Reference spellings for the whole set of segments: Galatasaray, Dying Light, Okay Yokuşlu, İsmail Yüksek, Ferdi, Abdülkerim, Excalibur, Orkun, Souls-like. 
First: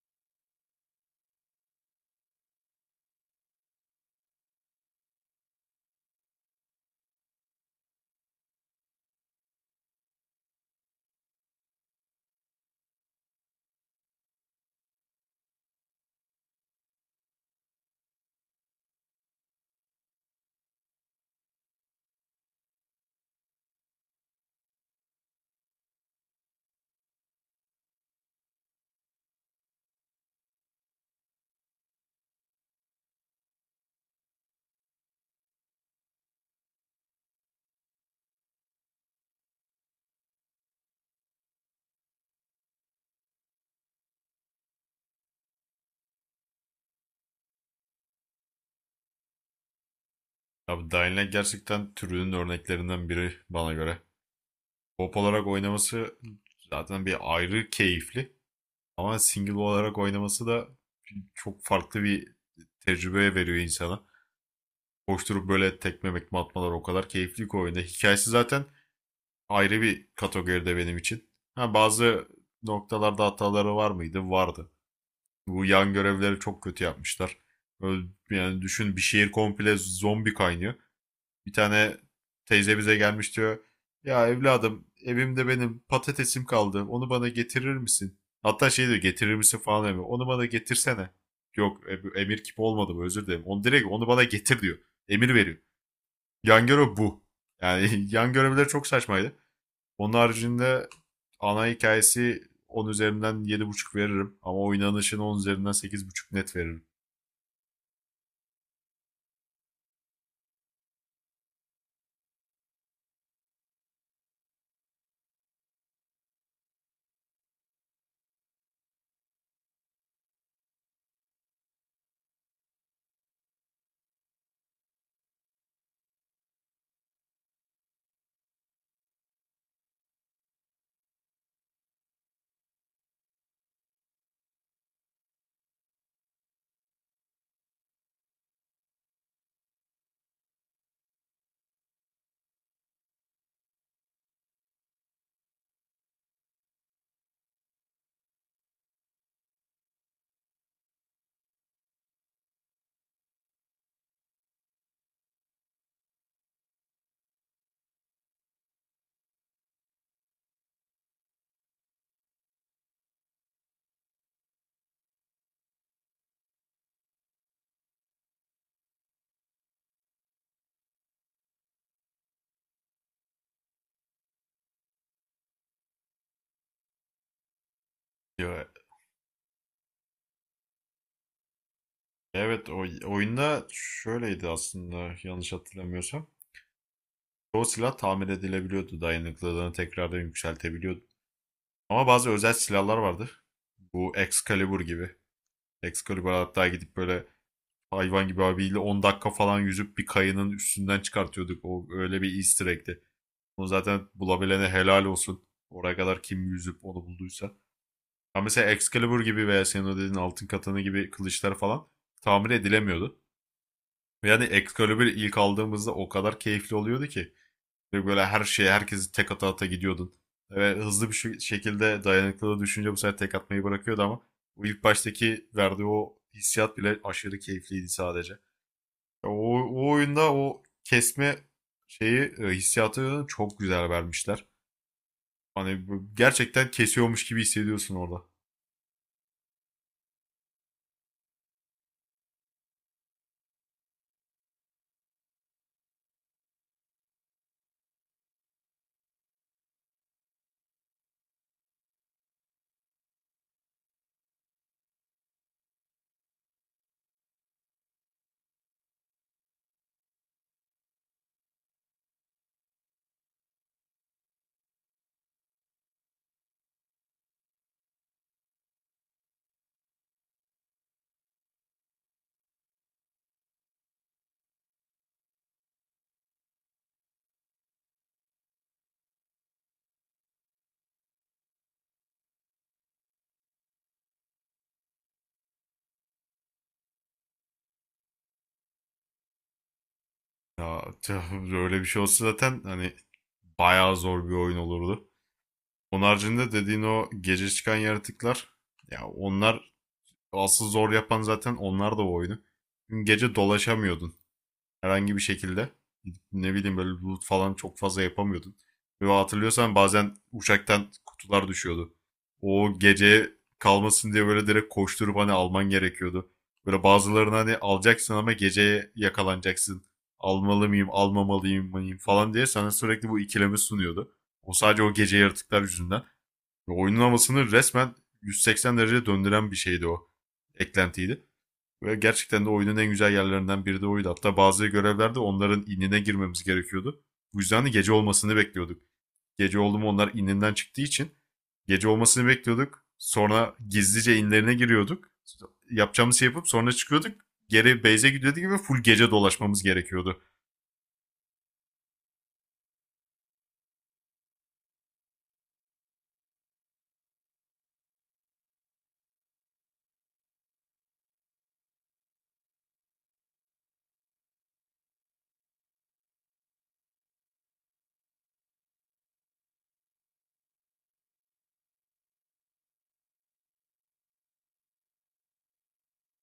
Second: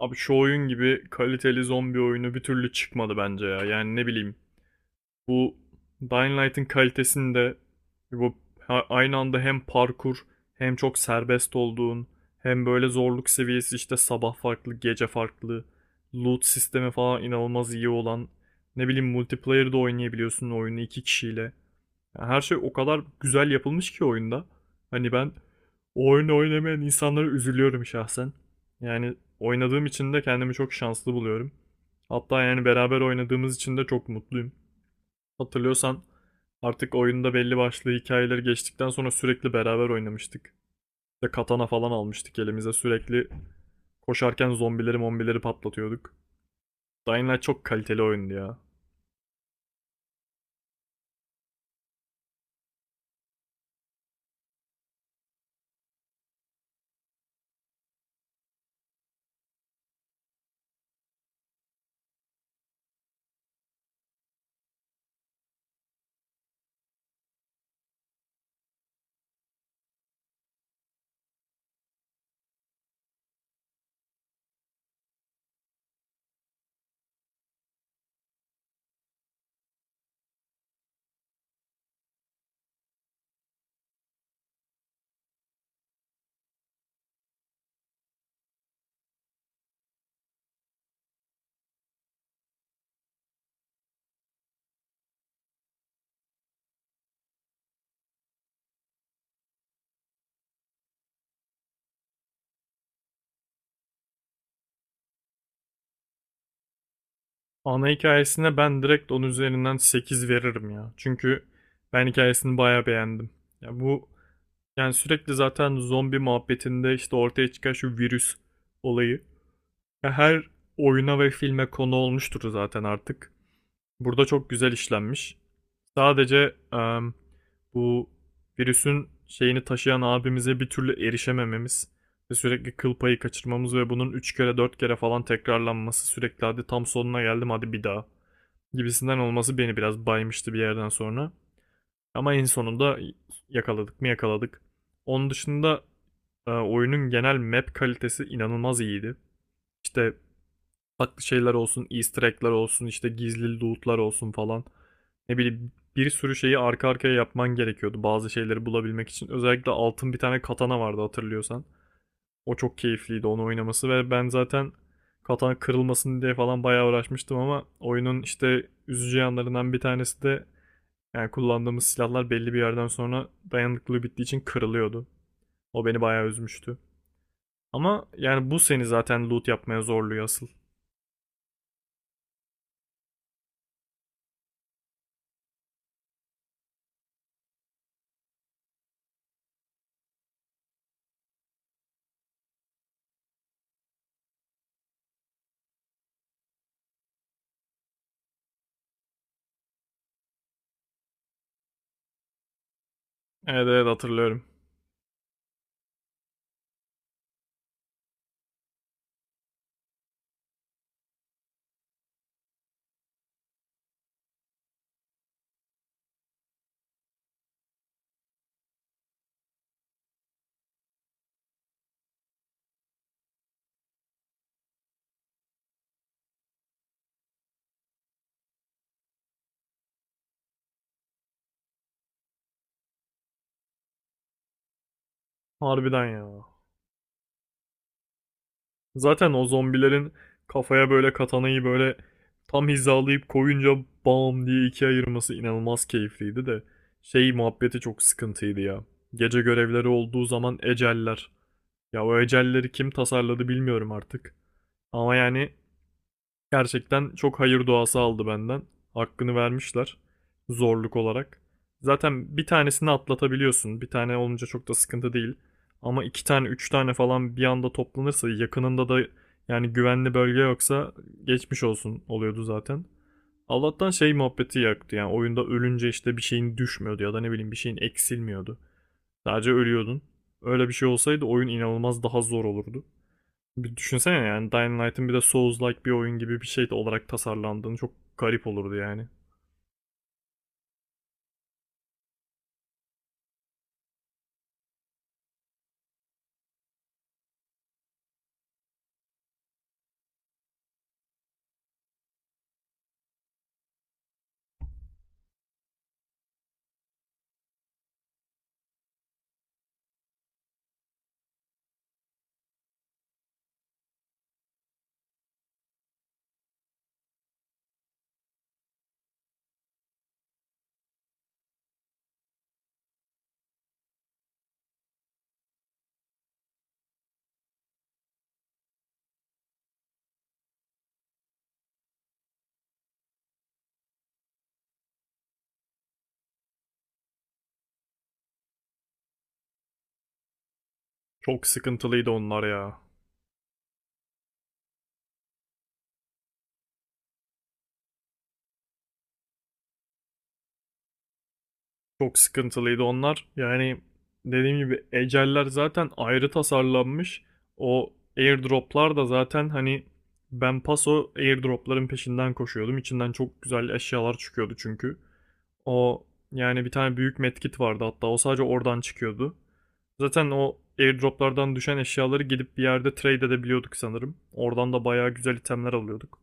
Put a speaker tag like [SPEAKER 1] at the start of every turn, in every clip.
[SPEAKER 1] Abi şu oyun gibi kaliteli zombi oyunu bir türlü çıkmadı bence ya. Yani ne bileyim bu Dying Light'ın kalitesini de bu aynı anda hem parkur, hem çok serbest olduğun, hem böyle zorluk seviyesi, işte sabah farklı gece farklı, loot sistemi falan inanılmaz iyi olan. Ne bileyim, multiplayer'da oynayabiliyorsun oyunu iki kişiyle. Yani her şey o kadar güzel yapılmış ki oyunda. Hani ben o oyunu oynamayan insanlara üzülüyorum şahsen. Yani oynadığım için de kendimi çok şanslı buluyorum. Hatta yani beraber oynadığımız için de çok mutluyum. Hatırlıyorsan, artık oyunda belli başlı hikayeler geçtikten sonra sürekli beraber oynamıştık. İşte katana falan almıştık elimize, sürekli koşarken zombileri mombileri patlatıyorduk. Dying Light çok kaliteli oyundu ya.
[SPEAKER 2] Abi Dying Light gerçekten türünün örneklerinden biri bana göre. Pop olarak oynaması zaten bir ayrı keyifli. Ama single olarak oynaması da çok farklı bir tecrübe veriyor insana. Koşturup böyle tekme mekme atmalar o kadar keyifli ki oyunda. Hikayesi zaten ayrı bir kategoride benim için. Ha, bazı noktalarda hataları var mıydı? Vardı. Bu yan görevleri çok kötü yapmışlar. Yani düşün bir şehir komple zombi kaynıyor. Bir tane teyze bize gelmiş diyor. Ya evladım evimde benim patatesim kaldı. Onu bana getirir misin? Hatta şey diyor getirir misin falan demiyor. Onu bana getirsene. Yok emir kipi olmadı bu özür dilerim. Onu direkt onu bana getir diyor. Emir veriyor. Yan görev bu. Yani yan görevler çok saçmaydı. Onun haricinde ana hikayesi 10 üzerinden 7,5 veririm. Ama oynanışını 10 üzerinden 8,5 net veririm.
[SPEAKER 1] Ana hikayesine ben direkt onun üzerinden 8 veririm ya. Çünkü ben hikayesini bayağı beğendim. Ya bu, yani sürekli zaten zombi muhabbetinde işte ortaya çıkan şu virüs olayı. Ya her oyuna ve filme konu olmuştur zaten artık. Burada çok güzel işlenmiş. Sadece bu virüsün şeyini taşıyan abimize bir türlü erişemememiz ve sürekli kıl payı kaçırmamız ve bunun 3 kere 4 kere falan tekrarlanması, sürekli hadi tam sonuna geldim hadi bir daha gibisinden olması beni biraz baymıştı bir yerden sonra. Ama en sonunda yakaladık mı yakaladık. Onun dışında oyunun genel map kalitesi inanılmaz iyiydi. İşte farklı şeyler olsun, easter egg'ler olsun, işte gizli loot'lar olsun falan. Ne bileyim, bir sürü şeyi arka arkaya yapman gerekiyordu bazı şeyleri bulabilmek için. Özellikle altın bir tane katana vardı, hatırlıyorsan. O çok keyifliydi onu oynaması ve ben zaten katana kırılmasın diye falan bayağı uğraşmıştım. Ama oyunun işte üzücü yanlarından bir tanesi de, yani kullandığımız silahlar belli bir yerden sonra dayanıklılığı bittiği için kırılıyordu. O beni bayağı üzmüştü. Ama yani bu
[SPEAKER 2] Ya,
[SPEAKER 1] seni zaten loot yapmaya zorluyor asıl.
[SPEAKER 2] evet o oyunda şöyleydi aslında yanlış hatırlamıyorsam. Çoğu silah tamir edilebiliyordu. Dayanıklılığını tekrardan yükseltebiliyordu. Ama bazı özel silahlar vardı. Bu Excalibur gibi. Excalibur hatta gidip böyle hayvan gibi abiyle 10 dakika falan yüzüp bir kayının üstünden çıkartıyorduk. O öyle bir easter egg'ti.
[SPEAKER 1] Evet,
[SPEAKER 2] Onu
[SPEAKER 1] evet,
[SPEAKER 2] zaten
[SPEAKER 1] hatırlıyorum.
[SPEAKER 2] bulabilene helal olsun. Oraya kadar kim yüzüp onu bulduysa. Ama mesela Excalibur gibi veya senin o dediğin altın katanı gibi kılıçlar falan tamir edilemiyordu. Yani Excalibur ilk aldığımızda o kadar keyifli oluyordu ki. Ve böyle her şeye herkesi tek ata ata gidiyordun. Ve hızlı bir şekilde dayanıklılığı düşünce bu sefer tek atmayı bırakıyordu ama o ilk baştaki verdiği o hissiyat bile aşırı keyifliydi sadece. O, o oyunda o kesme şeyi hissiyatı çok güzel vermişler. Hani
[SPEAKER 1] Harbiden ya.
[SPEAKER 2] gerçekten kesiyormuş gibi hissediyorsun orada.
[SPEAKER 1] Zaten o zombilerin kafaya böyle katanayı böyle tam hizalayıp koyunca bam diye ikiye ayırması inanılmaz keyifliydi de. Şey muhabbeti çok sıkıntıydı ya. Gece görevleri olduğu zaman eceller. Ya o ecelleri kim tasarladı bilmiyorum artık. Ama yani gerçekten çok hayır duası aldı benden. Hakkını vermişler zorluk olarak. Zaten bir tanesini atlatabiliyorsun. Bir tane olunca çok da sıkıntı değil. Ama iki tane, üç tane falan bir anda toplanırsa yakınında da, yani güvenli bölge yoksa, geçmiş olsun oluyordu zaten. Allah'tan şey muhabbeti yaktı, yani oyunda ölünce işte bir şeyin düşmüyordu ya da ne bileyim bir şeyin eksilmiyordu. Sadece ölüyordun. Öyle bir şey olsaydı oyun inanılmaz daha zor olurdu. Bir düşünsene, yani Dying Light'ın bir de Souls-like bir oyun gibi bir şey olarak tasarlandığını, çok garip olurdu yani.
[SPEAKER 2] Ya tüh, öyle bir şey olsa zaten hani bayağı zor bir oyun olurdu. Onun haricinde dediğin o gece çıkan yaratıklar ya onlar asıl zor yapan zaten onlar da o oyunu. Çünkü gece dolaşamıyordun herhangi bir şekilde. Ne bileyim böyle loot falan çok fazla yapamıyordun. Ve hatırlıyorsan bazen uçaktan kutular düşüyordu. O gece kalmasın diye böyle direkt koşturup hani alman gerekiyordu. Böyle bazılarını hani alacaksın ama geceye yakalanacaksın. Almalı mıyım, almamalıyım mıyım falan diye sana sürekli bu ikilemi sunuyordu. O sadece o gece yaratıklar yüzünden. Ve oyunun havasını resmen 180 derece döndüren bir şeydi o. Eklentiydi. Ve gerçekten de oyunun en güzel yerlerinden biri de oydu. Hatta bazı görevlerde onların inine girmemiz gerekiyordu. Bu yüzden de gece olmasını bekliyorduk. Gece oldu mu onlar ininden çıktığı için
[SPEAKER 1] Çok
[SPEAKER 2] gece
[SPEAKER 1] sıkıntılıydı
[SPEAKER 2] olmasını
[SPEAKER 1] onlar ya.
[SPEAKER 2] bekliyorduk. Sonra gizlice inlerine giriyorduk. Yapacağımız şey yapıp sonra çıkıyorduk. Geri base'e gidiyorduk gibi full gece dolaşmamız gerekiyordu.
[SPEAKER 1] Çok sıkıntılıydı onlar. Yani dediğim gibi eceller zaten ayrı tasarlanmış. O airdroplar da zaten hani, ben paso airdropların peşinden koşuyordum. İçinden çok güzel eşyalar çıkıyordu çünkü. O, yani bir tane büyük medkit vardı, hatta o sadece oradan çıkıyordu. Zaten o airdroplardan düşen eşyaları gidip bir yerde trade edebiliyorduk sanırım. Oradan da bayağı güzel itemler alıyorduk.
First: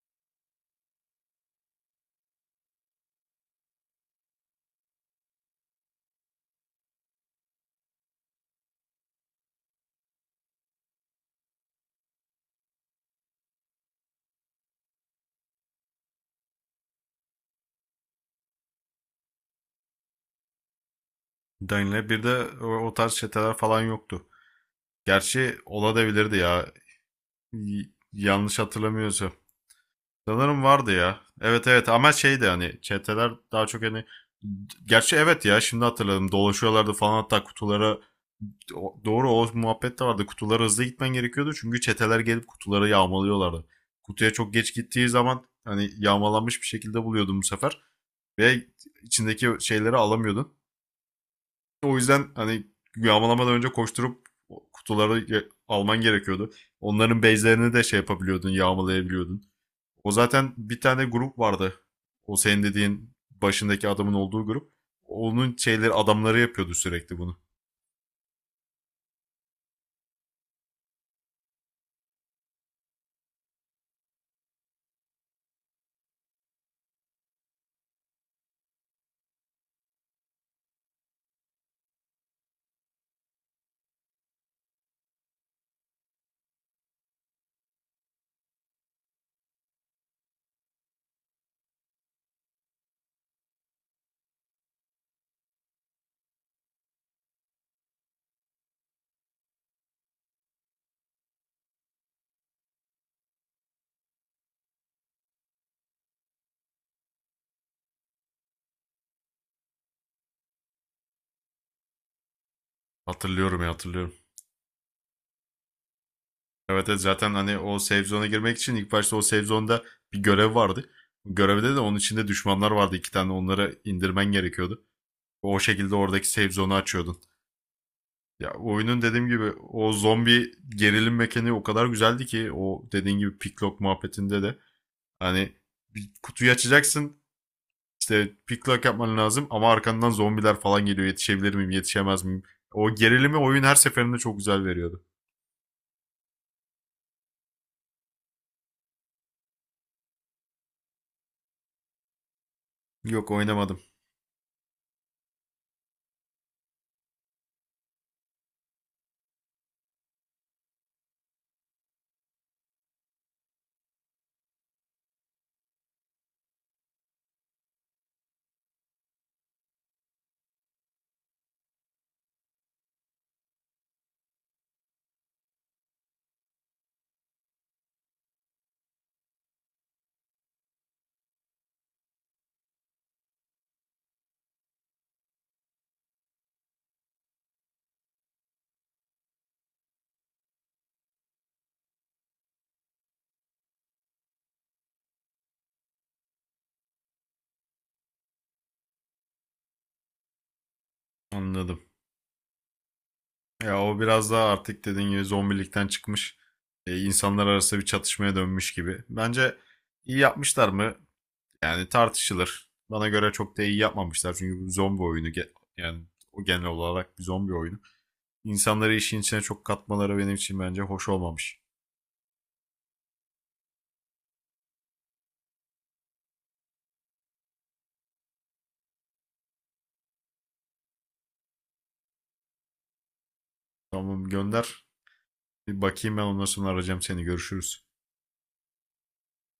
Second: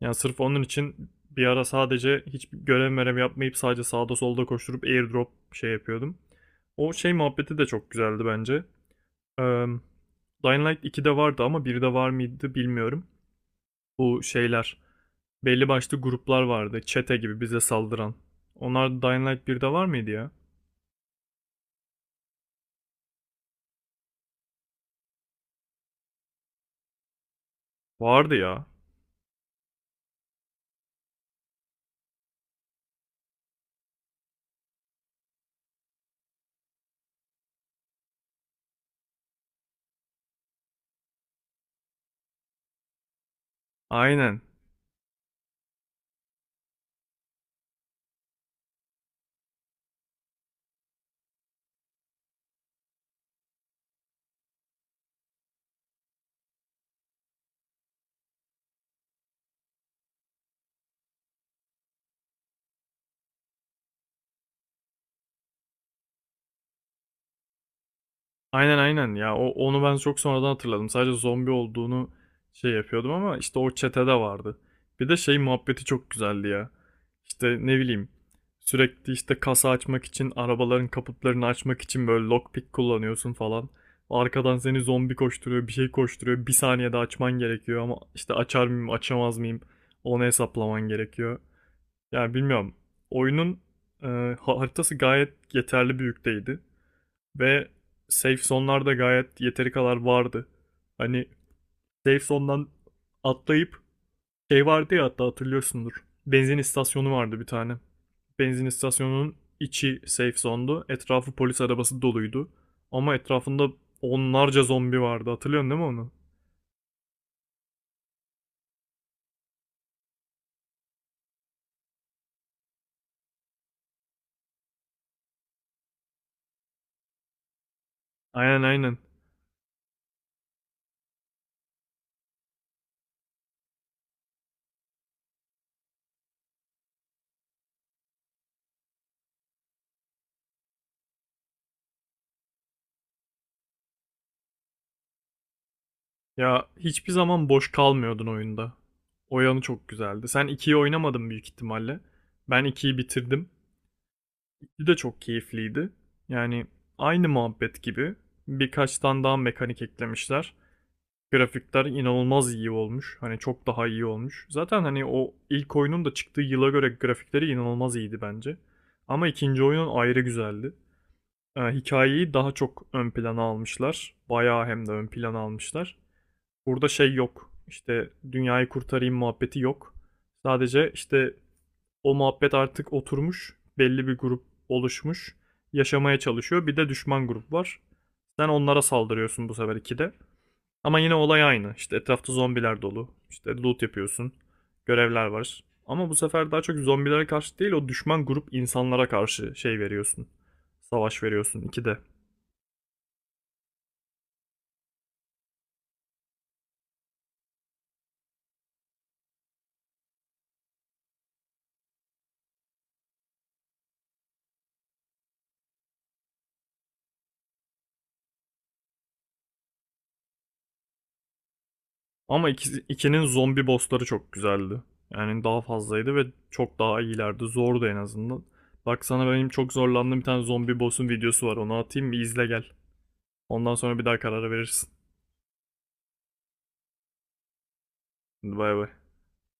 [SPEAKER 1] Yani sırf onun için bir ara sadece hiç görev merev yapmayıp sadece sağda solda koşturup airdrop şey yapıyordum. O şey muhabbeti de çok güzeldi bence. Eee Dying Light 2'de vardı ama 1'de var mıydı bilmiyorum. Bu şeyler, belli başlı gruplar vardı. Çete gibi bize saldıran. Onlar Dying Light 1'de var mıydı ya?
[SPEAKER 2] Dying Light 1'de o tarz çeteler falan yoktu. Gerçi olabilirdi ya,
[SPEAKER 1] Vardı
[SPEAKER 2] yanlış
[SPEAKER 1] ya.
[SPEAKER 2] hatırlamıyorsam. Sanırım vardı ya. Evet evet, ama şeydi hani çeteler daha çok hani, gerçi evet ya, şimdi hatırladım, dolaşıyorlardı falan hatta kutulara. Doğru, o muhabbet de vardı, kutulara hızlı gitmen gerekiyordu çünkü çeteler gelip kutuları yağmalıyorlardı. Kutuya
[SPEAKER 1] Aynen.
[SPEAKER 2] çok geç gittiği zaman hani yağmalanmış bir şekilde buluyordum bu sefer ve içindeki şeyleri alamıyordun. O yüzden hani yağmalamadan önce koşturup kutuları alman gerekiyordu. Onların base'lerini de şey yapabiliyordun, yağmalayabiliyordun. O zaten bir tane grup vardı. O senin dediğin başındaki adamın olduğu grup. Onun şeyleri adamları yapıyordu sürekli bunu.
[SPEAKER 1] Aynen, aynen ya, o, onu ben çok sonradan hatırladım. Sadece zombi olduğunu şey yapıyordum, ama işte o çetede vardı. Bir de şey muhabbeti çok güzeldi ya. İşte ne bileyim, sürekli işte kasa açmak için, arabaların kaputlarını açmak için böyle lockpick kullanıyorsun falan. Arkadan seni zombi koşturuyor, bir şey koşturuyor, bir saniyede açman gerekiyor ama işte açar mıyım açamaz mıyım, onu hesaplaman gerekiyor. Yani bilmiyorum, oyunun e, haritası gayet yeterli büyükteydi. Ve safe zone'larda gayet yeteri kadar vardı. Hani safe zone'dan atlayıp şey vardı ya, hatta hatırlıyorsundur. Benzin istasyonu vardı bir tane. Benzin istasyonunun içi safe zone'du. Etrafı polis arabası doluydu. Ama
[SPEAKER 2] Hatırlıyorum
[SPEAKER 1] etrafında
[SPEAKER 2] ya, hatırlıyorum.
[SPEAKER 1] onlarca zombi vardı. Hatırlıyorsun değil mi onu?
[SPEAKER 2] Evet evet, zaten hani o save zone'a girmek için ilk başta o save zone'da bir görev vardı. Görevde de onun içinde düşmanlar vardı, iki tane, onları indirmen gerekiyordu. O şekilde oradaki save zone'u açıyordun. Ya,
[SPEAKER 1] Aynen, aynen.
[SPEAKER 2] oyunun dediğim gibi o zombi gerilim mekaniği o kadar güzeldi ki, o dediğin gibi picklock muhabbetinde de hani bir kutuyu açacaksın. İşte pick lock yapman lazım ama arkandan zombiler falan geliyor. Yetişebilir miyim, yetişemez miyim? O gerilimi oyun her seferinde çok güzel veriyordu.
[SPEAKER 1] Ya hiçbir zaman boş kalmıyordun oyunda. O yanı çok güzeldi. Sen ikiyi oynamadın büyük ihtimalle. Ben ikiyi
[SPEAKER 2] Yok,
[SPEAKER 1] bitirdim
[SPEAKER 2] oynamadım.
[SPEAKER 1] de çok keyifliydi. Yani aynı muhabbet gibi birkaç tane daha mekanik eklemişler. Grafikler inanılmaz iyi olmuş. Hani çok daha iyi olmuş. Zaten hani o ilk oyunun da çıktığı yıla göre grafikleri inanılmaz iyiydi bence. Ama ikinci oyunun ayrı güzeldi. Hikayeyi daha çok ön plana almışlar. Bayağı hem de ön plana almışlar. Burada şey yok. İşte dünyayı kurtarayım muhabbeti yok. Sadece işte o muhabbet artık oturmuş. Belli bir grup oluşmuş. Yaşamaya çalışıyor. Bir de düşman grup var. Sen onlara saldırıyorsun bu sefer ikide. Ama yine olay aynı. İşte etrafta zombiler dolu. İşte loot yapıyorsun. Görevler var. Ama bu sefer daha çok zombilere karşı değil, o düşman grup insanlara karşı şey veriyorsun. Savaş veriyorsun
[SPEAKER 2] Anladım.
[SPEAKER 1] ikide.
[SPEAKER 2] Ya o biraz daha artık dediğin gibi zombilikten çıkmış. E, insanlar arası bir çatışmaya dönmüş gibi. Bence iyi yapmışlar mı? Yani tartışılır. Bana göre çok da iyi yapmamışlar. Çünkü bu zombi oyunu yani o genel olarak bir zombi oyunu. İnsanları işin içine çok katmaları benim için bence hoş olmamış.
[SPEAKER 1] Ama 2'nin zombi bossları çok güzeldi. Yani daha fazlaydı ve çok daha iyilerdi. Zordu en azından. Bak sana benim çok zorlandığım bir tane zombi boss'un videosu var. Onu atayım bir izle gel. Ondan sonra bir daha
[SPEAKER 2] Tamam,
[SPEAKER 1] karara
[SPEAKER 2] gönder.
[SPEAKER 1] verirsin.
[SPEAKER 2] Bir bakayım, ben ondan sonra arayacağım seni. Görüşürüz.
[SPEAKER 1] Hadi, bay bay.